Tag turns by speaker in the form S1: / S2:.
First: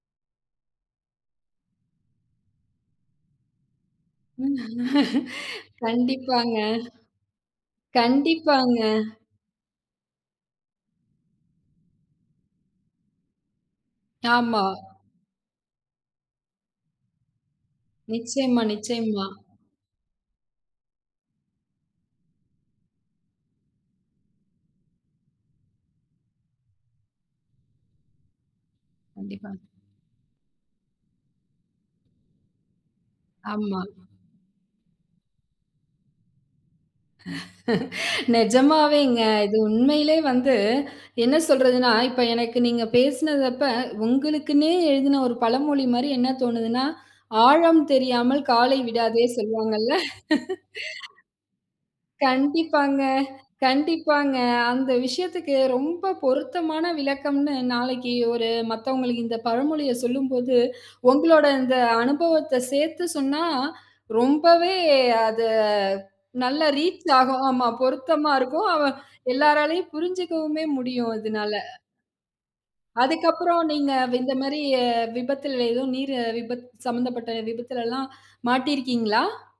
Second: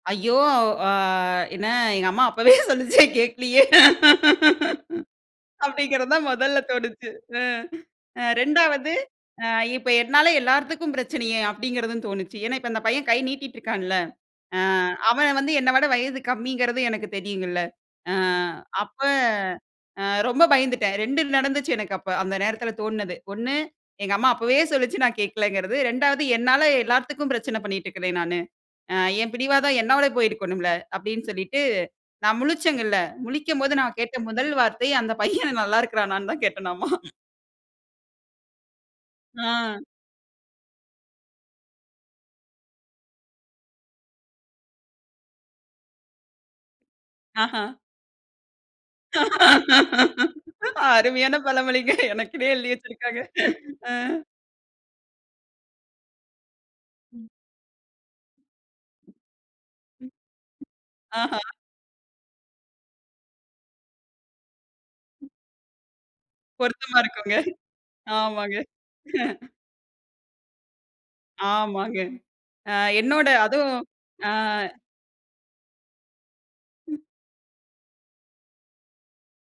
S1: ஐயோ! அ என்ன எங்க அம்மா அப்பவே சொன்னுச்சு கேட்கலயே! அப்பிடிங்கிறது தான்
S2: கண்டிப்பாங்க.
S1: முதல்ல தோணுச்சு. அ. ஆ
S2: கண்டிப்பாங்க.
S1: 2 வது அ இப்ப என்னால எல்லார்த்துக்கும் பிரச்சனையே! அப்பிடிங்கிறதும் தோணுச்சு. ஏன்னா, இப்ப அந்த பையன் கை நீட்டிட்டு இருக்கான்ல்ல. அ
S2: ஆமா.
S1: அவன் வந்து என்ன விட வயது கம்மிங்கிறதும் எனக்கு தெரியும்ங்கல்ல. அ
S2: நிச்சயமா,
S1: அப்ப
S2: நிச்சயமா.
S1: அ ரொம்ப பயந்துட்டேன். 2 நடந்துச்சு எனக்கு அப்ப அந்த நேரத்தில தோணுனது. 1 எங்க அம்மா அப்பவே சொல்லுச்சு நான் கேட்கிலங்கிறது 2 வது என்னால எல்லாத்துக்கும் பிரச்சனை பண்ணிக்கிட்டு இருக்கேன் நானு. அ என்
S2: கண்டிப்பா.
S1: பிடிவாதம் என்னோட போயிருக்கணும்ல்ல. அப்பிடின்னு சொல்லிட்டு நான் முழிச்சேன்ல முழிக்கும்போது
S2: ஆமா.
S1: நான் கேட்ட முதல் வார்த்தை அந்த பையன் நல்லா இருக்குறானான்னு தான் கேட்டனாமா
S2: நிஜமாவேங்க. இது
S1: ஆ.
S2: உண்மையிலே வந்து என்ன சொல்றதுன்னா, இப்ப எனக்கு நீங்க பேசினது அப்ப உங்களுக்குன்னே எழுதின ஒரு பழமொழி மாரி என்ன தோணுதுன்னா
S1: ஆஹா.
S2: "ஆழம் தெரியாமல் காலை விடாதே" சொல்வாங்கல்ல
S1: அருமையான பழமொழிங்க. எனக்குன்னே எழுதி
S2: கண்டிப்பாங்க,
S1: வச்சுருக்காங்க. அ.
S2: கண்டிப்பாங்க. அந்த விஷயத்துக்கு ரொம்ப பொருத்தமான
S1: ம்.
S2: விளக்கம்ன்னு நாளைக்கு ஒரு மத்தவங்களுக்கு இந்த பழமொழிய சொல்லும்போது,
S1: ஆஹா.
S2: உங்களோட இந்த அனுபவத்த சேர்த்து சொன்னா ரொம்பவே அது நல்லா
S1: பொருத்தமா
S2: ரீச்
S1: இருக்குங்க.
S2: ஆகும். ஆமா பொருத்தமா
S1: ஆமாங்க.
S2: இருக்கும். அவ எல்லோராலும் புரிஞ்சுக்கவுமே முடியும். அதுனால.
S1: ஆமாங்க. அ என்னோட
S2: அதுக்கப்பறம்
S1: அதுவும்
S2: நீங்க
S1: ஆ.
S2: இந்தமாரி அ விபத்தில் ஏதோ நீர் விபத்து
S1: ம்.
S2: சம்பந்தப்பட்ட விபத்திலல்லாம் மாட்டி இருக்கீங்களா?